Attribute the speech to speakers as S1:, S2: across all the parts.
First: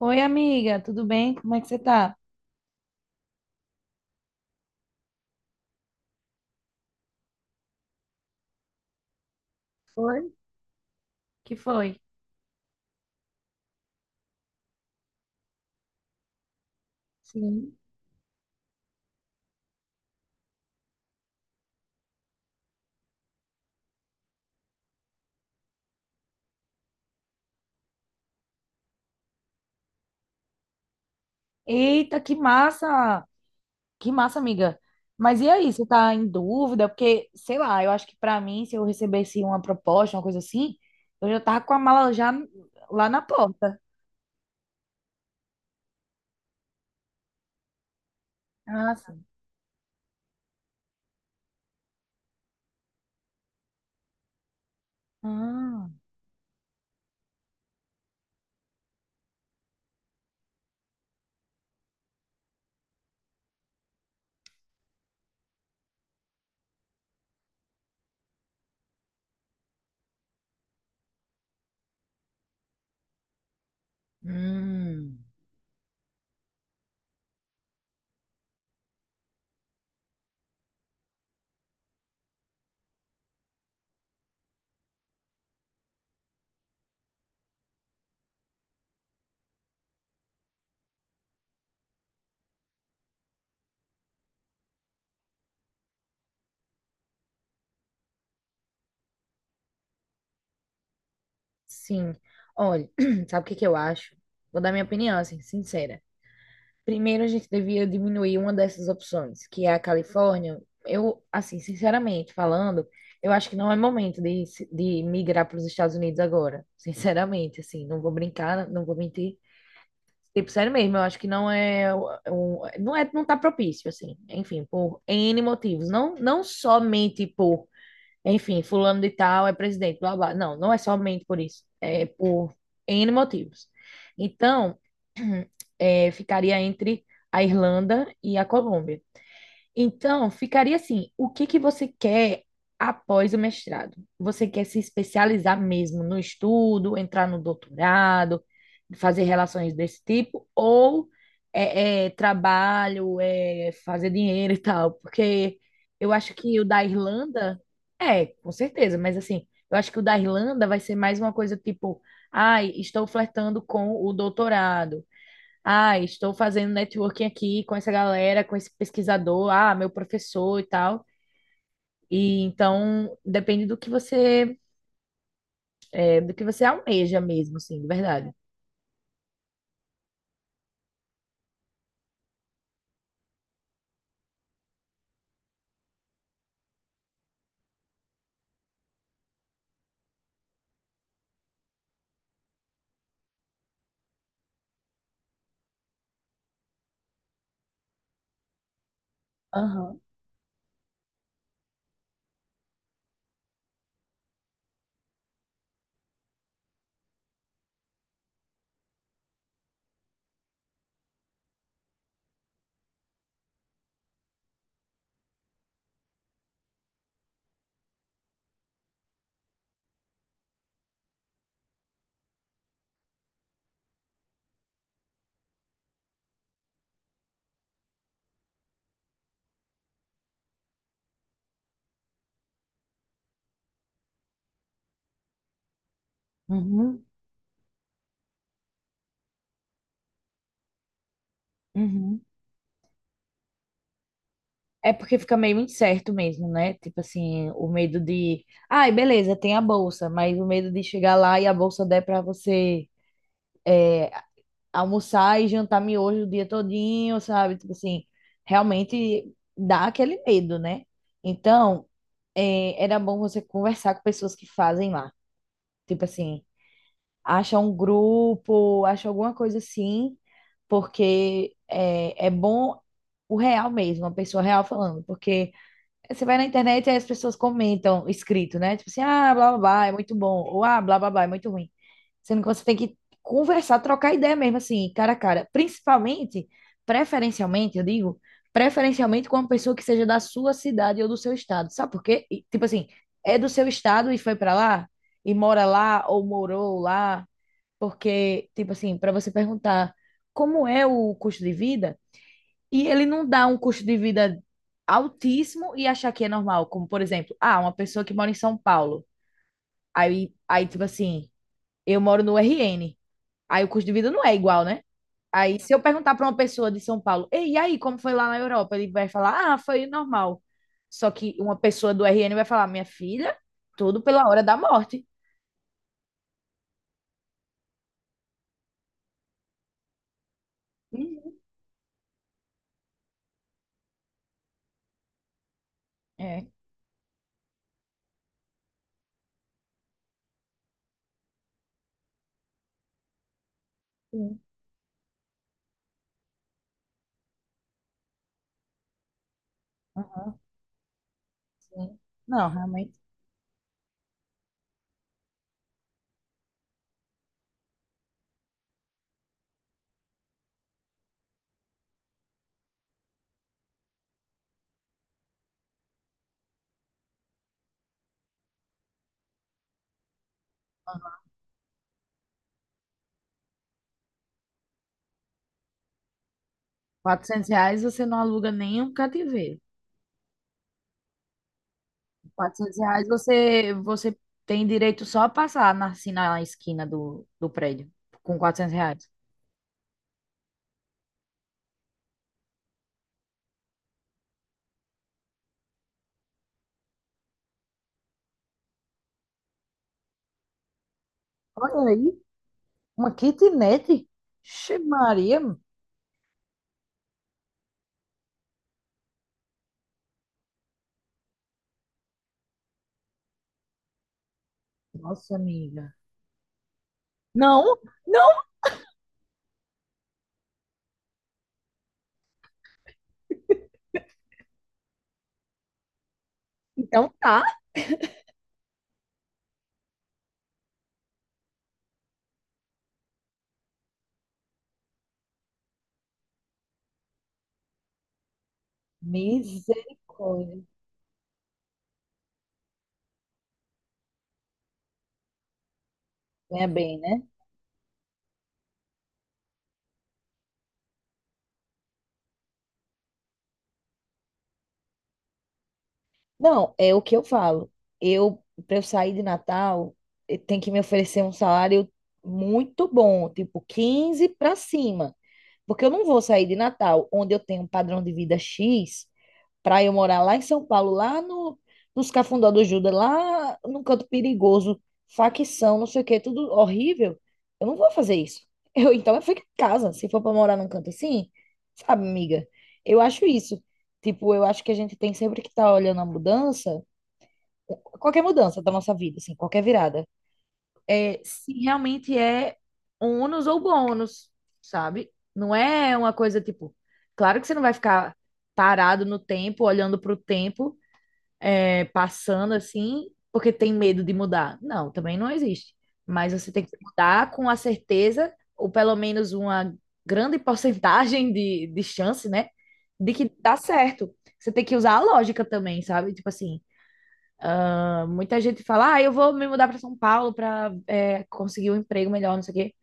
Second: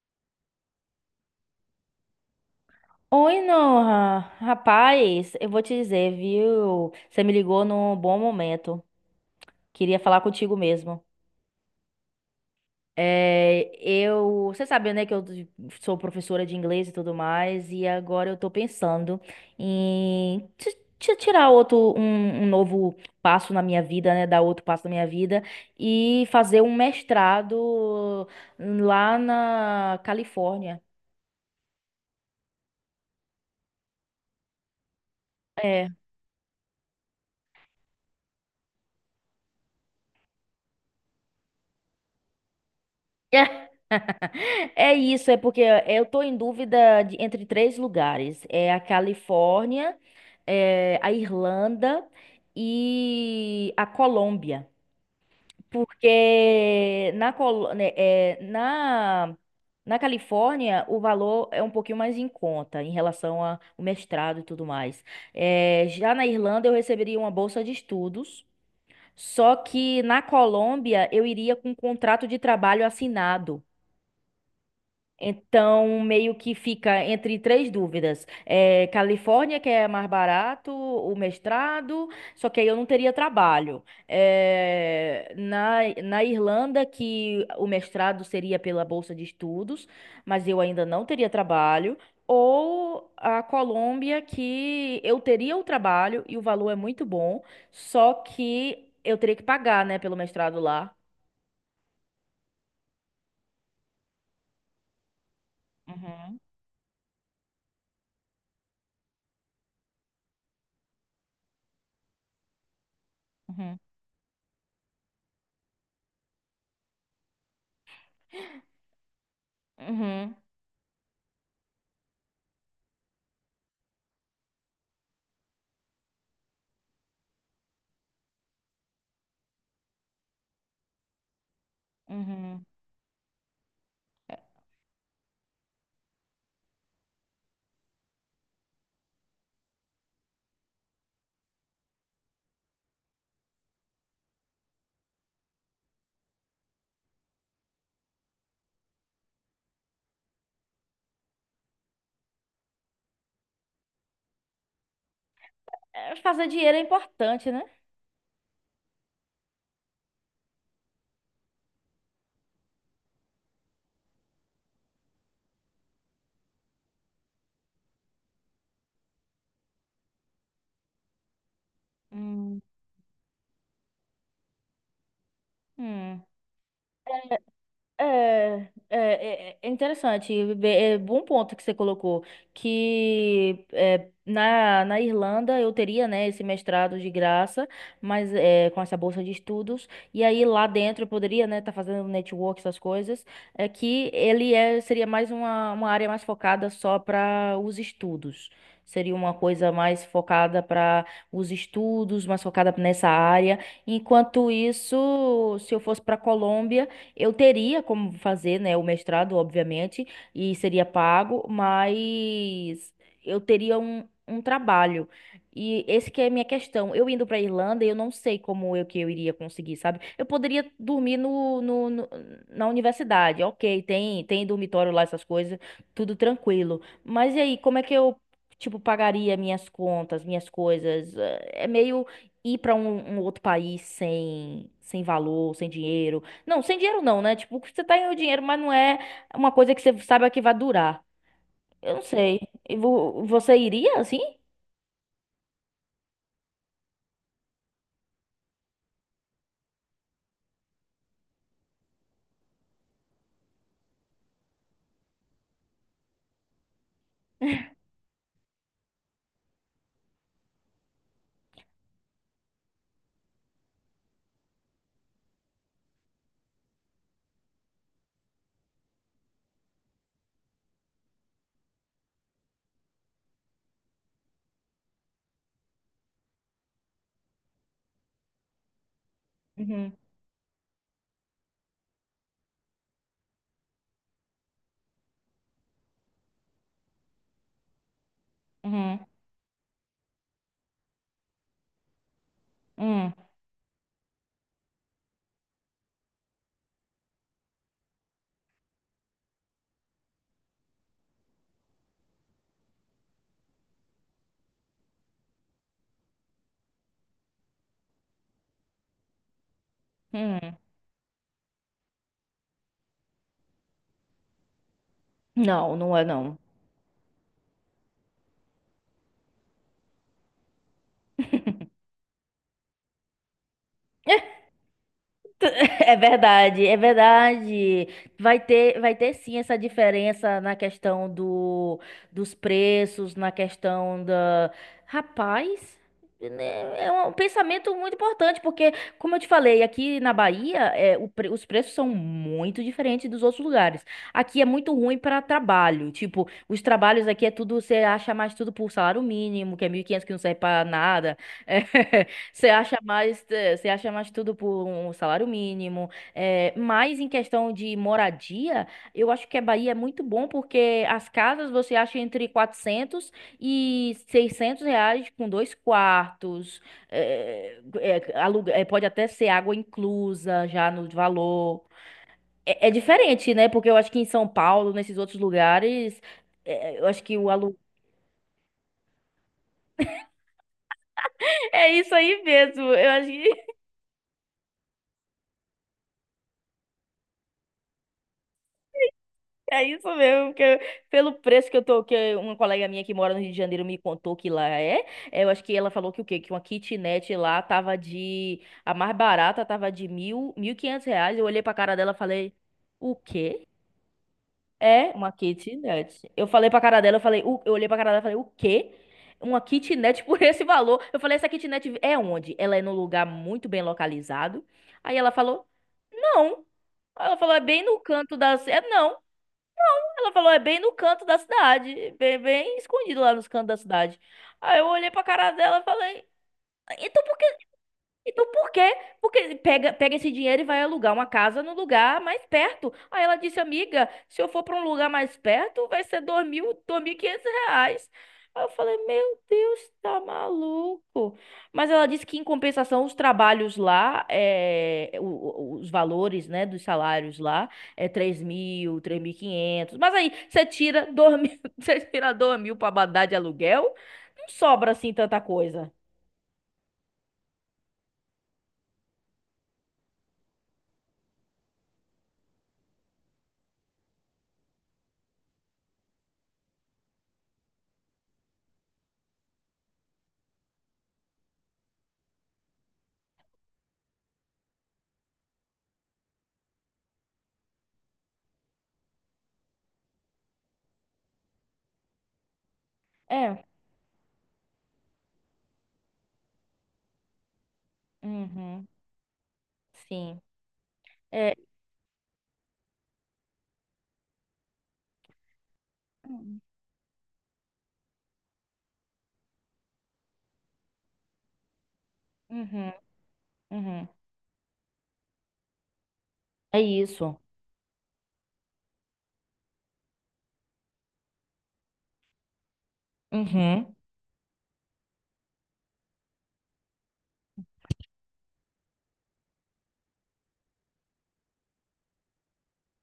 S1: Oi, amiga, tudo bem? Como é que você tá?
S2: Oi, Noah. Rapaz, eu vou te dizer, viu? Você me ligou num bom momento. Queria falar
S1: Oi?
S2: contigo mesmo.
S1: Que foi?
S2: Você sabe, né, que eu sou professora de inglês e tudo mais,
S1: Sim.
S2: e agora eu tô pensando em tirar outro, um novo passo na minha vida, né, dar outro passo na minha vida e fazer um mestrado lá na Califórnia.
S1: Eita, que massa! Que massa, amiga. Mas e aí, você
S2: É.
S1: tá em dúvida? Porque, sei lá, eu acho que pra mim, se eu recebesse uma proposta, uma coisa assim, eu já tava com a mala já lá na porta.
S2: É isso, é porque eu tô em dúvida entre três lugares. É a
S1: Ah, sim.
S2: Califórnia, é a Irlanda e a Colômbia.
S1: Ah,
S2: Porque na, Col- né, é, na, na Califórnia o valor é um pouquinho mais em conta em relação ao mestrado e tudo mais. Já na Irlanda eu receberia uma bolsa de estudos, só que na Colômbia eu iria com um contrato de trabalho assinado.
S1: hum,
S2: Então, meio que fica entre três dúvidas. É, Califórnia, que é mais barato, o mestrado, só que aí eu não teria trabalho. É, na Irlanda, que o mestrado seria pela bolsa de estudos, mas eu ainda não teria trabalho. Ou a Colômbia, que eu teria o trabalho e o valor é muito bom, só que eu teria que pagar, né, pelo mestrado lá.
S1: sim. Olha, sabe o que que eu acho? Vou dar minha opinião, assim, sincera.
S2: Uhum,
S1: Primeiro, a gente devia diminuir uma dessas opções, que é a Califórnia. Eu, assim, sinceramente falando, eu acho que não é
S2: uhum,
S1: momento de, de migrar para os Estados Unidos agora. Sinceramente, assim, não vou brincar, não vou mentir.
S2: uhum,
S1: Tipo, sério mesmo, eu acho que não é, não é, não tá propício, assim. Enfim, por N motivos. Não, não somente por, enfim, fulano de tal é presidente, blá, blá. Não, não é somente por isso. É por
S2: uhum.
S1: N motivos. Então, ficaria entre a Irlanda e a Colômbia. Então, ficaria assim: o que que você quer após o mestrado? Você quer se especializar mesmo no estudo, entrar no doutorado, fazer relações desse tipo, ou trabalho, fazer dinheiro e tal? Porque eu
S2: É,
S1: acho
S2: fazer
S1: que o
S2: dinheiro é
S1: da
S2: importante,
S1: Irlanda,
S2: né?
S1: com certeza, mas assim, eu acho que o da Irlanda vai ser mais uma coisa tipo: ai, estou flertando com o doutorado. Ah, estou fazendo networking aqui com essa galera, com esse pesquisador, ah, meu professor e tal. E
S2: Hum.
S1: então depende do que você, é,
S2: Hum.
S1: do que você almeja mesmo, assim, de verdade.
S2: É, é, é interessante, é bom ponto que você colocou, que é, na Irlanda eu teria, né, esse mestrado de graça, mas é, com essa bolsa de estudos, e aí lá dentro eu poderia, né, estar fazendo network, essas coisas, seria mais uma área mais focada só para os estudos. Seria uma coisa
S1: Aham.
S2: mais focada para os estudos, mais focada nessa área. Enquanto isso, se eu fosse para Colômbia, eu teria como fazer, né, o mestrado, obviamente, e seria pago, mas eu teria um trabalho. E esse que é a minha questão. Eu indo para Irlanda, eu não sei como eu que eu iria conseguir, sabe? Eu poderia dormir na universidade, ok, tem dormitório lá, essas coisas, tudo tranquilo. Mas e aí, como é que eu, tipo, pagaria minhas contas, minhas coisas? É meio ir para um outro país sem valor, sem dinheiro não, sem dinheiro
S1: Uhum.
S2: não, né? Tipo, você tá ganhando dinheiro, mas não é uma coisa que você saiba que vai durar. Eu não
S1: Uhum.
S2: sei. E você iria assim?
S1: É porque fica meio incerto mesmo, né? Tipo assim, o medo de, ai, beleza, tem a bolsa, mas o medo de chegar lá e a bolsa der para você almoçar e jantar miojo o dia todinho, sabe? Tipo assim, realmente dá aquele medo, né? Então, era bom você conversar com pessoas que fazem lá. Tipo assim, acha um grupo, acha alguma coisa assim, porque é bom o real mesmo, a pessoa real falando, porque você vai na internet e aí as pessoas comentam escrito, né? Tipo assim, ah, blá blá blá, é
S2: Uhum.
S1: muito bom. Ou ah, blá blá blá, é muito ruim. Sendo que você tem que conversar, trocar ideia mesmo, assim, cara a cara. Principalmente, preferencialmente, eu digo,
S2: Uhum.
S1: preferencialmente com uma pessoa que seja da sua cidade ou do seu estado. Sabe por quê? E, tipo assim,
S2: Uhum.
S1: é do seu estado e foi pra lá, e mora lá, ou morou lá. Porque, tipo assim, pra você perguntar como é o custo de vida. E ele não dá um custo de vida altíssimo e achar que é normal. Como, por exemplo, ah, uma pessoa que mora em São Paulo. Aí,
S2: Uhum.
S1: aí tipo assim, eu moro no RN. Aí o custo de vida não é igual, né? Aí, se
S2: Não,
S1: eu
S2: não é
S1: perguntar para uma
S2: não.
S1: pessoa de São Paulo, Ei, e aí, como foi lá na Europa? Ele vai falar, ah, foi normal. Só que uma pessoa do RN vai falar, minha filha, tudo pela hora da morte.
S2: É verdade, é verdade. Vai ter sim essa diferença na questão
S1: Uhum.
S2: do, dos preços, na questão da. Rapaz,
S1: É,
S2: né, é um pensamento muito importante, porque, como eu te falei, aqui na Bahia, é, os preços são muito diferentes dos outros lugares.
S1: sim.
S2: Aqui é muito ruim para trabalho. Tipo, os trabalhos aqui é tudo, você acha mais tudo por salário mínimo, que é 1.500 que não
S1: Aham,
S2: serve para nada.
S1: sim. Não,
S2: Você acha
S1: realmente.
S2: mais, você acha mais tudo por um salário mínimo, mas em questão de moradia, eu acho que a Bahia é muito bom porque as casas você acha entre R$ 400 e R$ 600 com 2 quartos, pode até ser água inclusa já no valor. É, é diferente, né? Porque eu acho que em São Paulo, nesses outros lugares, eu acho que o
S1: Quatrocentos
S2: aluguel...
S1: reais você não aluga nem um cativeiro.
S2: É isso aí mesmo,
S1: quatrocentos
S2: eu acho
S1: reais
S2: que
S1: você tem direito só a passar na, assim, na esquina do prédio com R$ 400.
S2: É isso mesmo, porque pelo preço que eu tô, que uma colega minha que mora no Rio de Janeiro me contou que lá eu acho que ela falou que o quê? Que uma kitnet lá tava de, a mais barata tava de R$ 1.000, R$ 1.500, eu olhei pra cara
S1: Olha
S2: dela e
S1: aí,
S2: falei, o
S1: uma
S2: quê?
S1: kitnet. Xe
S2: É uma
S1: Maria.
S2: kitnet. Eu falei pra cara dela, eu falei, eu olhei pra cara dela e falei, o quê? Uma kitnet por esse valor? Eu falei, essa kitnet é onde? Ela é num lugar muito bem localizado. Aí ela
S1: Nossa,
S2: falou,
S1: amiga.
S2: não. Ela falou, é
S1: Não,
S2: bem no canto da...
S1: não.
S2: É, não. Ela falou, é bem no canto da cidade, bem, bem escondido lá nos cantos da cidade. Aí eu olhei pra cara dela e falei, então
S1: Então
S2: por
S1: tá.
S2: então por quê? Porque pega, pega esse dinheiro e vai alugar uma casa no lugar mais perto. Aí ela disse, amiga, se eu for para um lugar mais perto, vai ser R$ 2.000, R$ 2.500. Aí eu falei, meu Deus, tá
S1: Misericórdia.
S2: maluco. Mas ela disse que em compensação os trabalhos lá, é, os valores, né, dos
S1: Ganha bem,
S2: salários
S1: né?
S2: lá é 3.000, 3.500. Mas aí você tira 2.000, você tira 2.000 para mandar de aluguel, não sobra assim tanta coisa.
S1: Não, é o que eu falo. Para eu sair de Natal, tem que me oferecer um salário muito bom, tipo 15 para cima. Porque eu não vou sair de Natal, onde eu tenho um padrão de vida X, para eu morar lá em São Paulo, lá no, nos Cafundó do Judas, lá num canto perigoso, facção, não sei o quê, tudo horrível, eu não vou fazer isso. Então eu fico em casa, se for para morar num canto assim, sabe, amiga? Eu acho
S2: É.
S1: isso. Tipo, eu acho que a gente tem sempre que estar tá olhando a mudança, qualquer mudança
S2: Uhum.
S1: da nossa vida, assim, qualquer virada,
S2: Sim. É.
S1: se realmente é ônus ou bônus, sabe? Não é uma coisa tipo, claro que você não vai ficar parado no tempo, olhando para o tempo, passando
S2: Uhum,
S1: assim porque tem
S2: uhum.
S1: medo de mudar. Não, também não existe. Mas você
S2: É
S1: tem que
S2: isso.
S1: mudar com a certeza, ou pelo menos uma grande porcentagem de chance, né? De que dá
S2: Uhum.
S1: certo. Você tem que usar a lógica também, sabe? Tipo assim, ah, muita gente fala, ah, eu vou me mudar para São Paulo para conseguir um emprego melhor, não sei o quê.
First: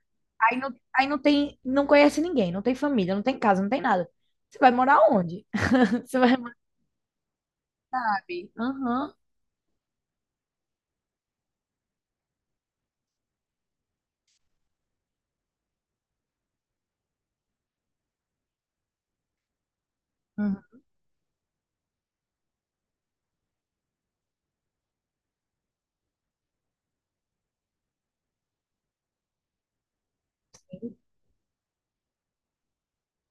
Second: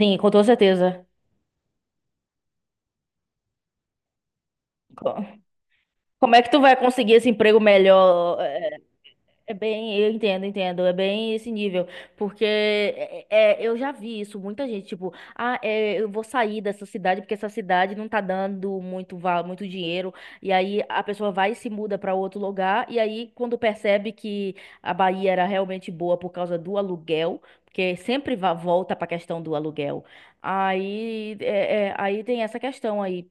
S2: Sim, com toda
S1: Aí não, aí
S2: certeza.
S1: não tem, não conhece ninguém, não tem família, não tem casa, não tem nada. Você vai morar
S2: Co-
S1: onde? Você vai
S2: Como é que
S1: morar
S2: tu vai conseguir esse emprego melhor?
S1: ali? Aham.
S2: É bem, eu entendo, entendo. É bem esse nível. Porque eu já vi isso, muita gente, tipo, ah, é, eu vou sair dessa cidade porque essa cidade não tá dando muito, muito dinheiro. E
S1: Uhum.
S2: aí a pessoa vai e se muda pra outro lugar. E aí, quando percebe que a Bahia era realmente boa por causa do aluguel, porque sempre volta pra questão do aluguel. Aí, aí tem essa questão aí.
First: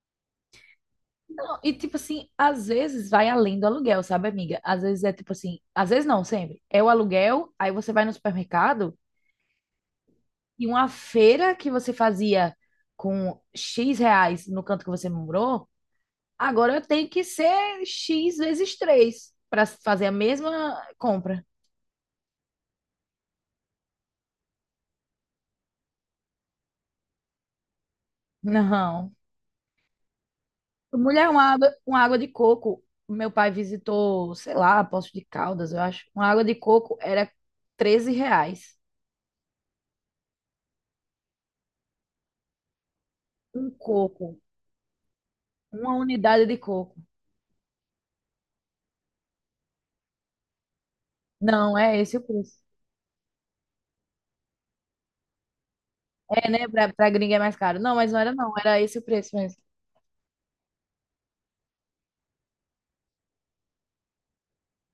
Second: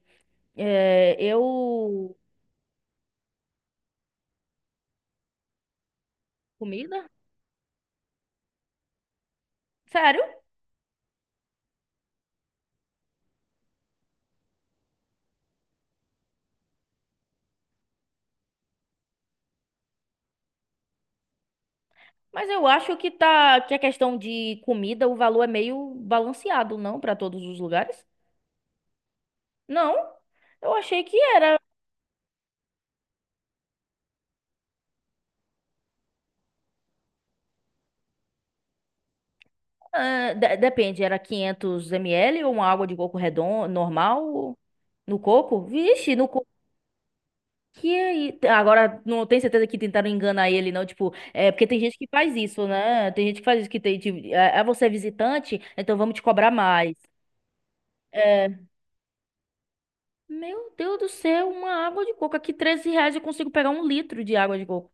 S2: É,
S1: Não, e tipo
S2: eu.
S1: assim, às vezes vai além do aluguel, sabe, amiga? Às vezes é tipo assim, às vezes não, sempre. É o
S2: Comida?
S1: aluguel, aí você vai no supermercado
S2: Sério?
S1: e uma feira que você fazia com X reais no canto que você morou, agora eu tenho que ser X vezes 3 para fazer a mesma compra.
S2: Mas eu acho que tá que a questão de comida, o valor é meio balanceado, não para todos os lugares?
S1: Não.
S2: Não. Eu achei que
S1: Mulher, uma
S2: era,
S1: água, uma água de coco. Meu pai visitou, sei lá, Poço de Caldas, eu acho. Uma água de coco era R$ 13.
S2: ah, depende, era 500 ml ou uma água de coco redondo
S1: Um coco,
S2: normal no coco?
S1: uma
S2: Vixe, no
S1: unidade
S2: coco
S1: de coco.
S2: que agora não tenho certeza que tentaram enganar ele não, tipo, é porque
S1: Não,
S2: tem gente
S1: é
S2: que
S1: esse o
S2: faz
S1: preço.
S2: isso, né? Tem gente que faz isso que tem, tipo, é você é visitante, então vamos te
S1: É,
S2: cobrar
S1: né? Pra,
S2: mais.
S1: pra gringa é mais caro. Não, mas não era não,
S2: É,
S1: era esse o preço mesmo.
S2: meu Deus do céu, uma água de coco aqui, R$ 13 eu consigo pegar um litro de água de coco.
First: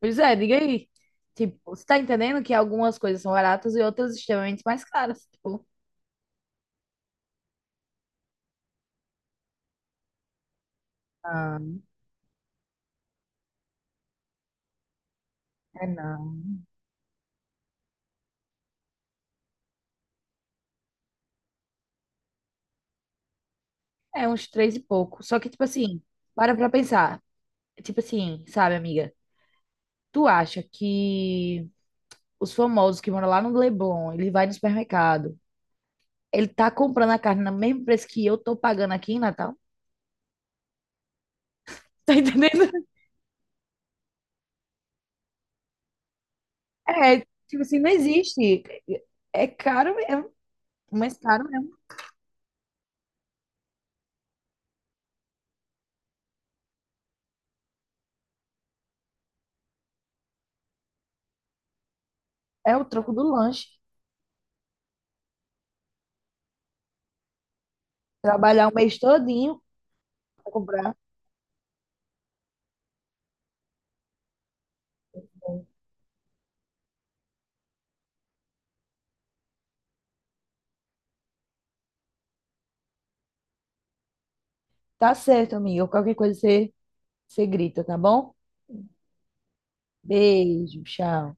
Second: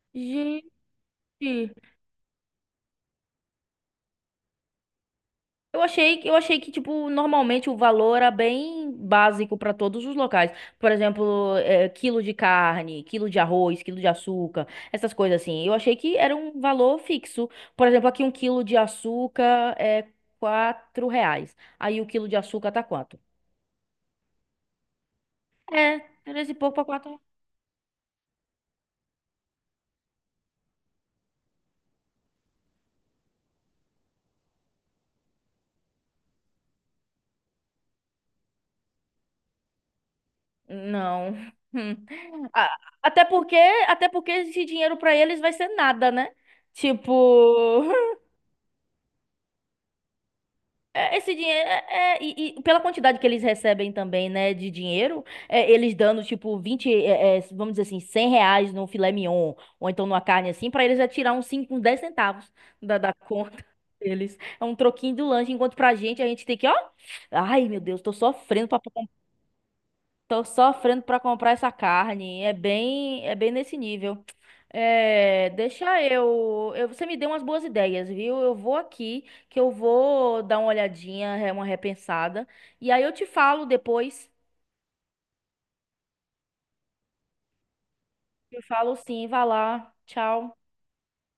S1: Pois é, diga
S2: Gente,
S1: aí. Tipo, você tá entendendo que algumas coisas são baratas e outras extremamente mais caras. Tipo,
S2: eu achei que tipo normalmente o valor era bem básico para todos os locais. Por exemplo,
S1: ah,
S2: quilo de carne, quilo de arroz, quilo de açúcar, essas coisas assim. Eu
S1: é
S2: achei que era
S1: não.
S2: um valor fixo. Por exemplo, aqui um quilo de açúcar é R$ 4. Aí o quilo de açúcar tá quanto?
S1: É uns três e pouco. Só que, tipo
S2: É,
S1: assim,
S2: três
S1: para
S2: e
S1: pra
S2: pouco para quatro.
S1: pensar. Tipo assim, sabe, amiga? Tu acha que os famosos que moram lá no Leblon, ele vai no supermercado, ele tá comprando a carne no mesmo preço que eu tô pagando aqui em Natal?
S2: Não.
S1: Tá
S2: A-
S1: entendendo?
S2: Até porque até porque esse dinheiro para eles vai ser nada, né? Tipo.
S1: É, tipo assim, não existe. É caro, mas
S2: É, esse
S1: caro
S2: dinheiro
S1: mesmo.
S2: pela quantidade que eles recebem também, né, de dinheiro, é, eles dando tipo 20 vamos dizer assim, R$ 100 no filé mignon, ou então numa carne assim, pra eles é tirar uns 5 uns 10 centavos
S1: É o troco
S2: da
S1: do
S2: conta
S1: lanche.
S2: deles. É um troquinho do lanche, enquanto pra gente, a gente tem que, ó, ai meu Deus, tô
S1: Trabalhar
S2: sofrendo
S1: o
S2: pra.
S1: mês todinho
S2: Tô
S1: pra comprar.
S2: sofrendo pra comprar essa carne. É bem nesse nível. É, deixa eu, eu. Você me deu umas boas ideias, viu? Eu vou aqui, que eu vou dar uma olhadinha, é, uma repensada. E aí eu te falo depois.
S1: Tá certo, amiga. Qualquer coisa você, grita, tá bom?
S2: Eu falo sim, vai lá. Tchau.
S1: Beijo, tchau.